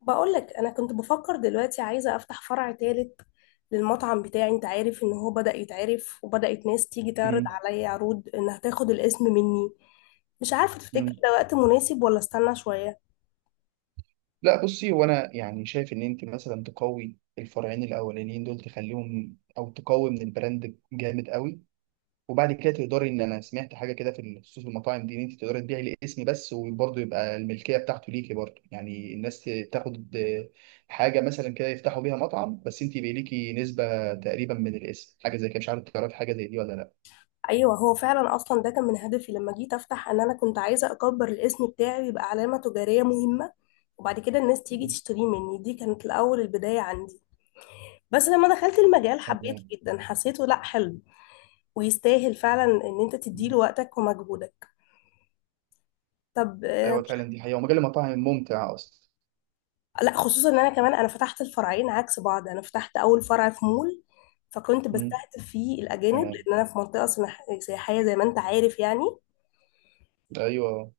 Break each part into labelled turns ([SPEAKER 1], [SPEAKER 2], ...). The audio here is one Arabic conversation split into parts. [SPEAKER 1] بقولك انا كنت بفكر دلوقتي عايزه افتح فرع تالت للمطعم بتاعي. انت عارف ان هو بدأ يتعرف وبدأت ناس تيجي تعرض
[SPEAKER 2] مم.
[SPEAKER 1] عليا عروض انها تاخد الاسم مني. مش عارفه، تفتكر
[SPEAKER 2] مم.
[SPEAKER 1] ده وقت مناسب ولا استنى شويه؟
[SPEAKER 2] لا، بصي، هو انا يعني شايف ان انت مثلا تقوي الفرعين الاولانيين دول تخليهم، او تقوي من البراند جامد قوي. وبعد كده تقدري، ان انا سمعت حاجه كده في خصوص المطاعم دي ان انت تقدري تبيعي الاسم بس وبرضه يبقى الملكيه بتاعته ليكي، برضه يعني الناس تاخد حاجه مثلا كده يفتحوا بيها مطعم بس انت يبقى ليكي نسبه تقريبا من الاسم، حاجه زي كده. مش عارف، تعرفي حاجه زي دي ولا لا؟
[SPEAKER 1] ايوه، هو فعلا اصلا ده كان من هدفي لما جيت افتح، ان انا كنت عايزه اكبر الاسم بتاعي يبقى علامه تجاريه مهمه، وبعد كده الناس تيجي
[SPEAKER 2] مم.
[SPEAKER 1] تشتريه مني. دي كانت الاول البدايه عندي. بس لما دخلت المجال حبيته
[SPEAKER 2] تمام.
[SPEAKER 1] جدا، حسيته لا حلو ويستاهل فعلا ان انت تديله
[SPEAKER 2] مم.
[SPEAKER 1] وقتك ومجهودك. طب
[SPEAKER 2] ايوه فعلا، دي حقيقه ومجال المطاعم ممتع اصلا.
[SPEAKER 1] لا، خصوصا ان انا كمان انا فتحت الفرعين عكس بعض. انا فتحت اول فرع في مول، فكنت
[SPEAKER 2] مم.
[SPEAKER 1] بستهدف فيه الاجانب،
[SPEAKER 2] تمام.
[SPEAKER 1] لان انا في منطقه سياحيه زي ما انت عارف يعني.
[SPEAKER 2] ايوه.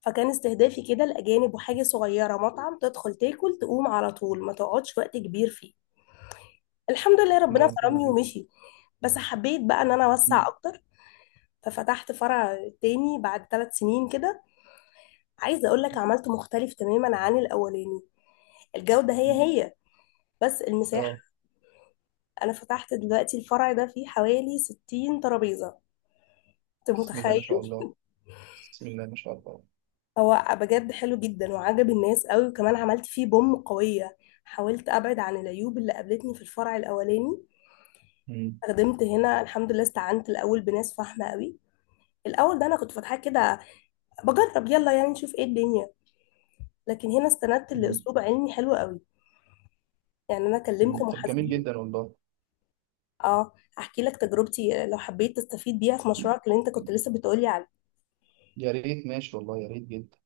[SPEAKER 1] فكان استهدافي كده الاجانب، وحاجه صغيره مطعم تدخل تاكل تقوم على طول، ما تقعدش وقت كبير فيه. الحمد لله ربنا
[SPEAKER 2] اه، حلو
[SPEAKER 1] كرمني
[SPEAKER 2] جدا.
[SPEAKER 1] ومشي. بس حبيت بقى ان انا اوسع
[SPEAKER 2] مم.
[SPEAKER 1] اكتر. ففتحت فرع تاني بعد 3 سنين كده. عايزه اقول لك عملته مختلف تماما عن الاولاني. الجوده هي
[SPEAKER 2] مم.
[SPEAKER 1] هي، بس
[SPEAKER 2] اه،
[SPEAKER 1] المساحه. انا فتحت دلوقتي الفرع ده فيه حوالي 60 ترابيزة. انت
[SPEAKER 2] بسم الله ما
[SPEAKER 1] متخيل؟
[SPEAKER 2] شاء الله. بسم الله ما شاء الله.
[SPEAKER 1] هو بجد حلو جدا وعجب الناس قوي، وكمان عملت فيه بوم قوية. حاولت ابعد عن العيوب اللي قابلتني في الفرع الاولاني.
[SPEAKER 2] مم.
[SPEAKER 1] خدمت هنا الحمد لله، استعنت الاول بناس فاهمة قوي. الاول ده انا كنت فاتحاه كده بجرب، يلا يعني نشوف ايه الدنيا. لكن هنا استندت
[SPEAKER 2] مم.
[SPEAKER 1] لاسلوب علمي حلو قوي. يعني انا
[SPEAKER 2] مم.
[SPEAKER 1] كلمت
[SPEAKER 2] طب جميل
[SPEAKER 1] محاسبين.
[SPEAKER 2] جدا والله.
[SPEAKER 1] اه، احكي لك تجربتي لو حبيت تستفيد بيها في
[SPEAKER 2] مم.
[SPEAKER 1] مشروعك اللي انت كنت لسه بتقولي عليه.
[SPEAKER 2] يا ريت، ماشي والله، يا ريت جدا.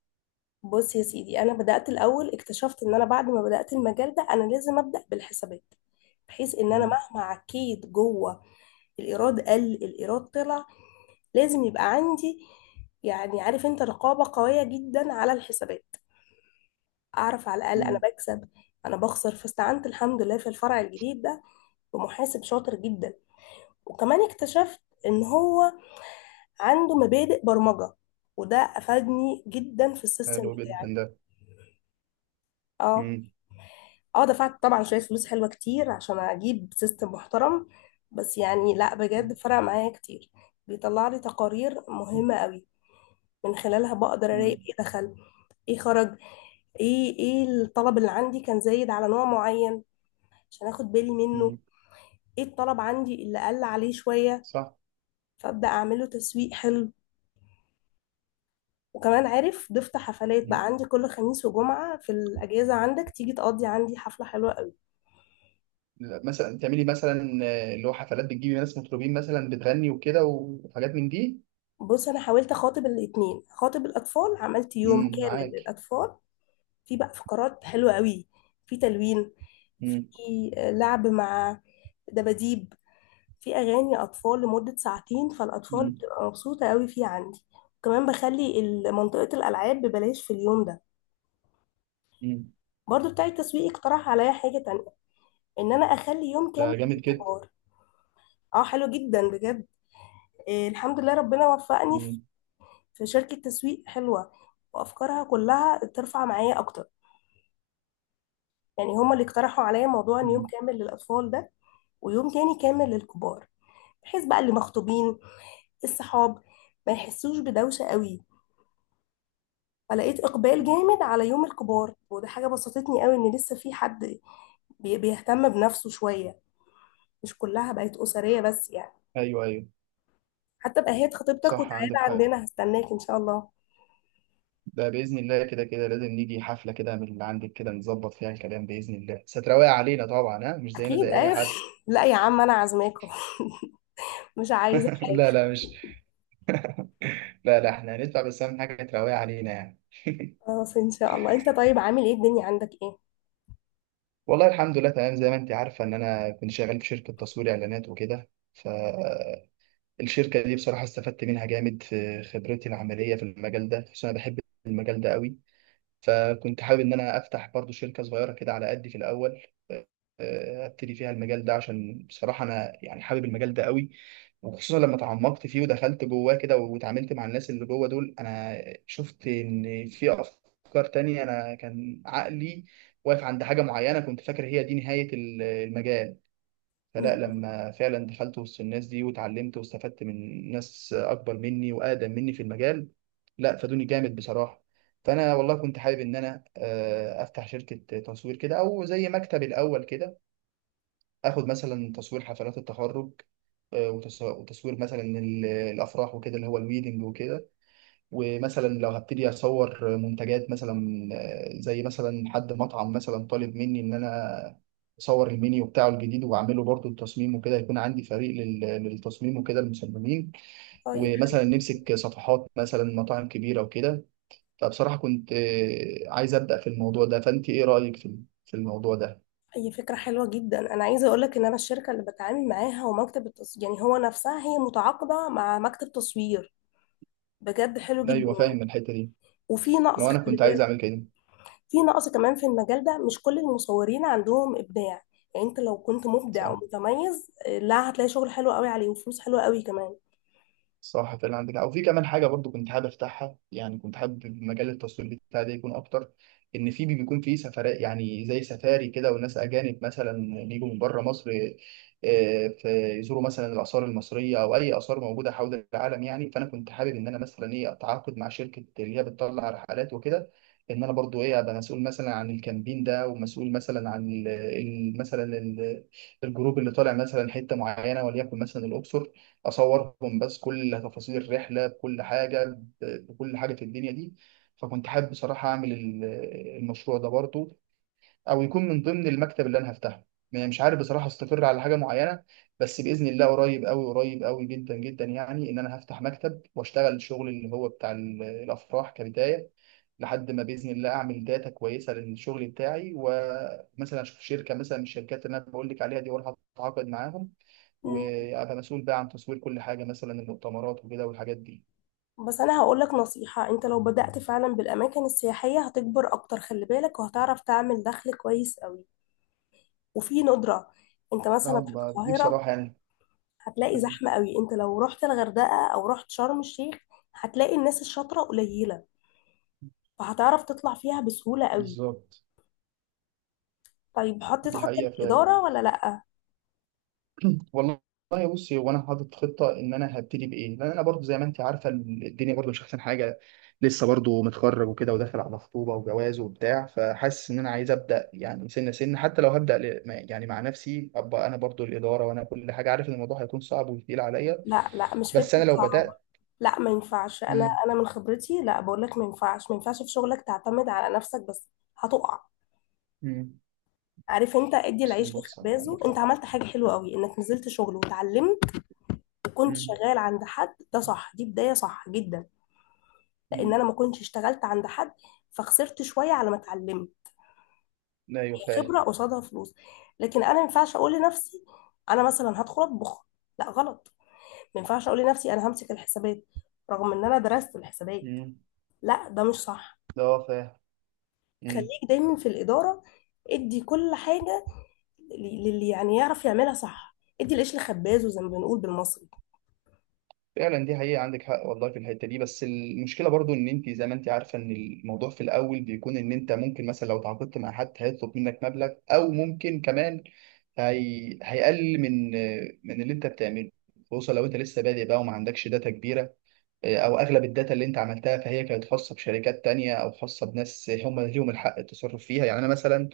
[SPEAKER 1] بص يا سيدي، انا بدات الاول اكتشفت ان انا بعد ما بدات المجال ده، انا لازم ابدا بالحسابات. بحيث ان انا
[SPEAKER 2] مم.
[SPEAKER 1] مهما عكيت جوه، الايراد قل الايراد طلع، لازم يبقى عندي، يعني عارف انت رقابه قويه جدا على الحسابات. اعرف على الاقل انا
[SPEAKER 2] مم.
[SPEAKER 1] بكسب انا بخسر. فاستعنت الحمد لله في الفرع الجديد ده بمحاسب شاطر جدا. وكمان اكتشفت ان هو عنده مبادئ برمجه، وده افادني جدا في السيستم
[SPEAKER 2] حلو جدا
[SPEAKER 1] بتاعي.
[SPEAKER 2] ده.
[SPEAKER 1] اه.
[SPEAKER 2] مم.
[SPEAKER 1] اه، دفعت طبعا شوية فلوس حلوة كتير عشان اجيب سيستم محترم. بس يعني لا بجد
[SPEAKER 2] مم.
[SPEAKER 1] فرق معايا كتير. بيطلع لي تقارير مهمة قوي، من خلالها بقدر اراقب
[SPEAKER 2] مم.
[SPEAKER 1] ايه دخل ايه خرج، ايه الطلب اللي عندي كان زايد على نوع معين عشان اخد بالي منه،
[SPEAKER 2] مم.
[SPEAKER 1] ايه الطلب عندي اللي قل عليه شوية،
[SPEAKER 2] صح.
[SPEAKER 1] فابدأ اعمله تسويق حلو. وكمان عارف، ضفت حفلات بقى
[SPEAKER 2] مم.
[SPEAKER 1] عندي كل خميس وجمعة، في الأجازة عندك تيجي تقضي عندي حفلة حلوة.
[SPEAKER 2] لا، مثلا تعملي مثلا اللي هو حفلات بتجيبي ناس مطربين مثلا بتغني وكده وحاجات من دي.
[SPEAKER 1] بص، انا حاولت اخاطب الاتنين، خاطب الاطفال عملت يوم
[SPEAKER 2] مم.
[SPEAKER 1] كامل
[SPEAKER 2] معاك.
[SPEAKER 1] للاطفال. في بقى فقرات حلوه قوي، في تلوين،
[SPEAKER 2] مم.
[SPEAKER 1] في لعب مع دباديب، في اغاني اطفال لمده ساعتين، فالاطفال
[SPEAKER 2] مم.
[SPEAKER 1] بتبقى مبسوطه قوي فيه عندي. وكمان بخلي منطقه الالعاب ببلاش في اليوم ده.
[SPEAKER 2] مم.
[SPEAKER 1] برضو بتاع التسويق اقترح عليا حاجه تانية، ان انا اخلي يوم
[SPEAKER 2] ده
[SPEAKER 1] كامل
[SPEAKER 2] جامد جدا.
[SPEAKER 1] للكبار. اه حلو جدا بجد. الحمد لله ربنا وفقني
[SPEAKER 2] مم.
[SPEAKER 1] في شركة تسويق حلوة، وأفكارها كلها ترفع معايا أكتر. يعني هما اللي اقترحوا عليا موضوع إن يوم
[SPEAKER 2] مم.
[SPEAKER 1] كامل للأطفال ده، ويوم تاني كامل للكبار، بحيث بقى اللي مخطوبين الصحاب ما يحسوش بدوشة قوي. فلقيت إقبال
[SPEAKER 2] مم.
[SPEAKER 1] جامد على يوم الكبار، وده حاجة بسطتني قوي إن لسه في حد بيهتم بنفسه شوية، مش كلها بقت أسرية بس يعني.
[SPEAKER 2] ايوه، ايوه.
[SPEAKER 1] حتى بقى خطيبتك
[SPEAKER 2] صح،
[SPEAKER 1] وتعالى
[SPEAKER 2] عندك حق.
[SPEAKER 1] عندنا هستناك إن شاء الله.
[SPEAKER 2] ده بإذن الله كده كده لازم نيجي حفلة كده من اللي عندك، كده نظبط فيها الكلام بإذن الله. ستراوي علينا طبعا، ها؟ مش زينا
[SPEAKER 1] أكيد
[SPEAKER 2] زي أي
[SPEAKER 1] أيوه.
[SPEAKER 2] حد.
[SPEAKER 1] لا يا عم، أنا عازماكم، مش عايزة.
[SPEAKER 2] لا، لا، مش... لا، لا، احنا هندفع، بس أهم حاجة تراوي علينا يعني.
[SPEAKER 1] خلاص ان شاء الله. انت طيب، عامل ايه، الدنيا عندك ايه؟
[SPEAKER 2] والله الحمد لله تمام. زي ما أنت عارفة إن أنا كنت شغال في شركة تصوير إعلانات وكده، فالشركة دي بصراحة استفدت منها جامد في خبرتي العملية في المجال ده، خصوصا أنا بحب المجال ده قوي. فكنت حابب إن أنا أفتح برضو شركة صغيرة كده على قدي في الأول، ابتدي فيها المجال ده، عشان بصراحة أنا يعني حابب المجال ده قوي. وخصوصا لما تعمقت فيه ودخلت جواه كده واتعاملت مع الناس اللي جوه دول، انا شفت ان في افكار تانية. انا كان عقلي واقف عند حاجة معينة، كنت فاكر هي دي نهاية المجال. فلا،
[SPEAKER 1] مم.
[SPEAKER 2] لما فعلا دخلت وسط الناس دي واتعلمت واستفدت من ناس اكبر مني واقدم مني في المجال، لا، فادوني جامد بصراحة. فانا والله كنت حابب ان انا افتح شركة تصوير كده او زي مكتب الاول كده. اخد مثلا تصوير حفلات التخرج، وتصوير مثلا الافراح وكده، اللي هو الويدنج وكده. ومثلا لو هبتدي اصور منتجات مثلا، زي مثلا حد مطعم مثلا طالب مني ان انا اصور المنيو بتاعه الجديد، واعمله برضه التصميم وكده. يكون عندي فريق للتصميم وكده المصممين.
[SPEAKER 1] طيب حلو.
[SPEAKER 2] ومثلا نمسك صفحات مثلا مطاعم كبيره وكده. فبصراحه كنت عايز ابدا في الموضوع ده. فانت ايه رايك في الموضوع ده؟
[SPEAKER 1] اي فكره حلوه جدا، انا عايزه اقول لك ان انا الشركه اللي بتعامل معاها ومكتب التصوير، يعني هو نفسها هي متعاقده مع مكتب تصوير. بجد حلو جدا.
[SPEAKER 2] ايوه، فاهم الحته دي.
[SPEAKER 1] وفي نقص
[SPEAKER 2] لو انا
[SPEAKER 1] خلي
[SPEAKER 2] كنت عايز
[SPEAKER 1] بالك،
[SPEAKER 2] اعمل كده.
[SPEAKER 1] في نقص كمان في المجال ده، مش كل المصورين عندهم ابداع. يعني انت لو كنت مبدع
[SPEAKER 2] صح.
[SPEAKER 1] ومتميز، لا هتلاقي شغل حلو قوي عليه وفلوس حلوه قوي كمان.
[SPEAKER 2] صح، فعلا عندك حق. وفي كمان حاجه برضو كنت حابب افتحها، يعني كنت حابب مجال التصوير بتاعي ده يكون اكتر، ان في بيكون في سفرات، يعني زي سفاري كده، والناس اجانب مثلا بيجوا من بره مصر، فيزوروا مثلا الاثار المصريه او اي اثار موجوده حول العالم يعني. فانا كنت حابب ان انا مثلا ايه، اتعاقد مع شركه اللي هي بتطلع رحلات وكده، ان انا برضو ايه، ابقى مسؤول مثلا عن الكامبين ده، ومسؤول مثلا عن الجروب اللي طالع مثلا حته معينه، وليكن مثلا الاقصر. اصورهم بس، كل تفاصيل الرحله بكل حاجه، بكل حاجه في الدنيا دي. فكنت حابب بصراحه اعمل المشروع ده برضه، او يكون من ضمن المكتب اللي انا هفتحه. يعني مش عارف بصراحه استقر على حاجه معينه، بس باذن الله قريب قوي قريب قوي جدا جدا، يعني ان انا هفتح مكتب واشتغل الشغل اللي هو بتاع الافراح كبدايه، لحد ما باذن الله اعمل داتا كويسه للشغل بتاعي، ومثلا اشوف شركه مثلا من الشركات اللي انا بقول لك عليها دي واروح اتعاقد معاهم،
[SPEAKER 1] مم.
[SPEAKER 2] وابقى مسؤول بقى عن تصوير كل حاجه، مثلا المؤتمرات وكده والحاجات دي.
[SPEAKER 1] بس انا هقول لك نصيحة، انت لو بدأت فعلا بالاماكن السياحية هتكبر اكتر خلي بالك، وهتعرف تعمل دخل كويس قوي. وفي ندرة، انت مثلا
[SPEAKER 2] اه،
[SPEAKER 1] في
[SPEAKER 2] ما دي
[SPEAKER 1] القاهرة
[SPEAKER 2] بصراحه يعني.
[SPEAKER 1] هتلاقي
[SPEAKER 2] مم.
[SPEAKER 1] زحمة قوي، انت لو رحت الغردقة او رحت شرم الشيخ هتلاقي الناس الشاطرة قليلة، فهتعرف تطلع فيها بسهولة قوي.
[SPEAKER 2] بالظبط.
[SPEAKER 1] طيب حطيت
[SPEAKER 2] دي
[SPEAKER 1] خطة
[SPEAKER 2] حقيقه فعلا.
[SPEAKER 1] للإدارة ولا لأ؟
[SPEAKER 2] والله، والله بصي، هو انا حاطط خطه ان انا هبتدي بايه، لان انا برضو زي ما انت عارفه الدنيا برضو مش احسن حاجه. لسه برضو متخرج وكده، وداخل على خطوبه وجواز وبتاع، فحاسس ان انا عايز ابدا يعني سنه سنه، حتى لو هبدا يعني مع نفسي ابقى انا برضو الاداره وانا كل حاجه، عارف ان الموضوع هيكون صعب وتقيل عليا.
[SPEAKER 1] لا لا، مش
[SPEAKER 2] بس
[SPEAKER 1] فكرة
[SPEAKER 2] انا لو
[SPEAKER 1] صعبة.
[SPEAKER 2] بدات،
[SPEAKER 1] لا، ما ينفعش، انا
[SPEAKER 2] امم
[SPEAKER 1] انا من خبرتي، لا بقول لك، ما ينفعش، ما ينفعش في شغلك تعتمد على نفسك بس. هتقع.
[SPEAKER 2] امم
[SPEAKER 1] عارف انت، ادي
[SPEAKER 2] بس
[SPEAKER 1] العيش
[SPEAKER 2] بص،
[SPEAKER 1] لخبازه.
[SPEAKER 2] عندك
[SPEAKER 1] انت
[SPEAKER 2] حق.
[SPEAKER 1] عملت حاجة حلوة قوي، انك نزلت شغل وتعلمت وكنت
[SPEAKER 2] مم.
[SPEAKER 1] شغال عند حد، ده صح، دي بداية صح جدا. لان
[SPEAKER 2] مم.
[SPEAKER 1] انا ما كنتش اشتغلت عند حد، فخسرت شويه على ما اتعلمت.
[SPEAKER 2] ايوه
[SPEAKER 1] هي خبره
[SPEAKER 2] فاهم.
[SPEAKER 1] قصادها فلوس. لكن انا ما ينفعش اقول لنفسي انا مثلا هدخل اطبخ، لا غلط. ما ينفعش اقول لنفسي انا همسك الحسابات، رغم ان انا درست الحسابات،
[SPEAKER 2] مم.
[SPEAKER 1] لا ده مش صح.
[SPEAKER 2] ده هو فاهم. مم.
[SPEAKER 1] خليك دايما في الاداره، ادي كل حاجه للي يعني يعرف يعملها صح، ادي القش لخبازه زي ما بنقول بالمصري.
[SPEAKER 2] فعلا دي حقيقة، عندك حق والله في الحتة دي. بس المشكلة برضو، ان انت زي ما انت عارفة، ان الموضوع في الاول بيكون ان انت ممكن مثلا لو تعاقدت مع حد هيطلب منك مبلغ، او ممكن كمان هيقل من اللي انت بتعمله، خصوصا لو انت لسه بادئ بقى وما عندكش داتا كبيرة، او اغلب الداتا اللي انت عملتها فهي كانت خاصه بشركات تانية، او خاصه بناس هم ليهم الحق التصرف فيها. يعني انا مثلا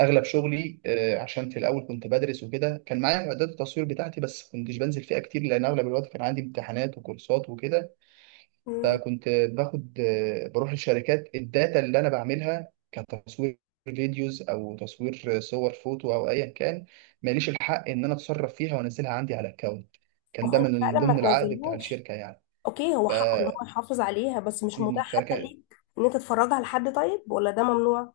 [SPEAKER 2] اغلب شغلي، عشان في الاول كنت بدرس وكده، كان معايا معدات التصوير بتاعتي بس كنتش بنزل فيها كتير، لان اغلب الوقت كان عندي امتحانات وكورسات وكده.
[SPEAKER 1] مم.
[SPEAKER 2] فكنت باخد آه، بروح للشركات. الداتا اللي انا بعملها كتصوير فيديوز او تصوير صور فوتو او ايا كان، ماليش الحق ان انا اتصرف فيها وانزلها عندي على اكونت.
[SPEAKER 1] ما
[SPEAKER 2] كان
[SPEAKER 1] هو
[SPEAKER 2] ده
[SPEAKER 1] انت
[SPEAKER 2] من
[SPEAKER 1] فعلا ما
[SPEAKER 2] ضمن العقد بتاع
[SPEAKER 1] تنزلهاش،
[SPEAKER 2] الشركه يعني.
[SPEAKER 1] اوكي هو حقه ان هو يحافظ عليها، بس مش
[SPEAKER 2] مم.
[SPEAKER 1] متاح حتى
[SPEAKER 2] فكان
[SPEAKER 1] ليك ان انت تتفرجها لحد، طيب ولا ده ممنوع؟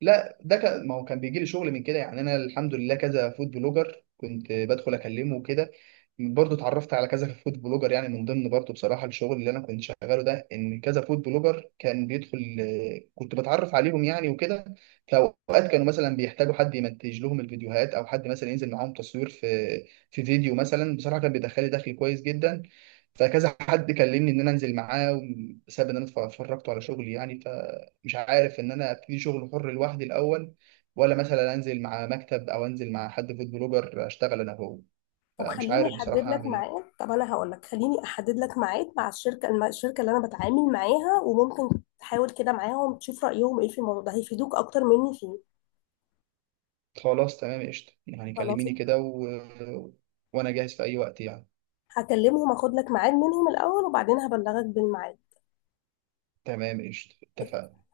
[SPEAKER 2] لا، ده كان، ما هو كان بيجي لي شغل من كده يعني. انا الحمد لله كذا فود بلوجر كنت بدخل اكلمه وكده، برضه اتعرفت على كذا فود بلوجر. يعني من ضمن برضه بصراحه الشغل اللي انا كنت شغاله ده، ان كذا فود بلوجر كان بيدخل، كنت بتعرف عليهم يعني وكده. فاوقات كانوا مثلا بيحتاجوا حد يمنتج لهم الفيديوهات، او حد مثلا ينزل معاهم تصوير في فيديو مثلا. بصراحه كان بيدخلي دخل كويس جدا. فكذا حد كلمني ان انا انزل معاه، بسبب ان انا اتفرجت على شغلي يعني. مش عارف ان انا ابتدي شغل حر لوحدي الاول، ولا مثلا انزل مع مكتب، او انزل مع حد فود بلوجر اشتغل انا هو.
[SPEAKER 1] طب
[SPEAKER 2] فمش
[SPEAKER 1] خليني
[SPEAKER 2] عارف
[SPEAKER 1] احدد
[SPEAKER 2] بصراحة
[SPEAKER 1] لك
[SPEAKER 2] اعمل ايه.
[SPEAKER 1] ميعاد، طب انا هقول لك، خليني احدد لك ميعاد مع الشركه الشركه اللي انا بتعامل معاها، وممكن تحاول كده معاهم تشوف رايهم ايه في الموضوع ده، هيفيدوك اكتر مني فيه.
[SPEAKER 2] خلاص تمام قشطة. يعني
[SPEAKER 1] خلاص،
[SPEAKER 2] كلميني كده وانا جاهز في اي وقت يعني.
[SPEAKER 1] هكلمهم اخد لك ميعاد منهم الاول وبعدين هبلغك بالميعاد.
[SPEAKER 2] تمام قشطة، اتفقنا.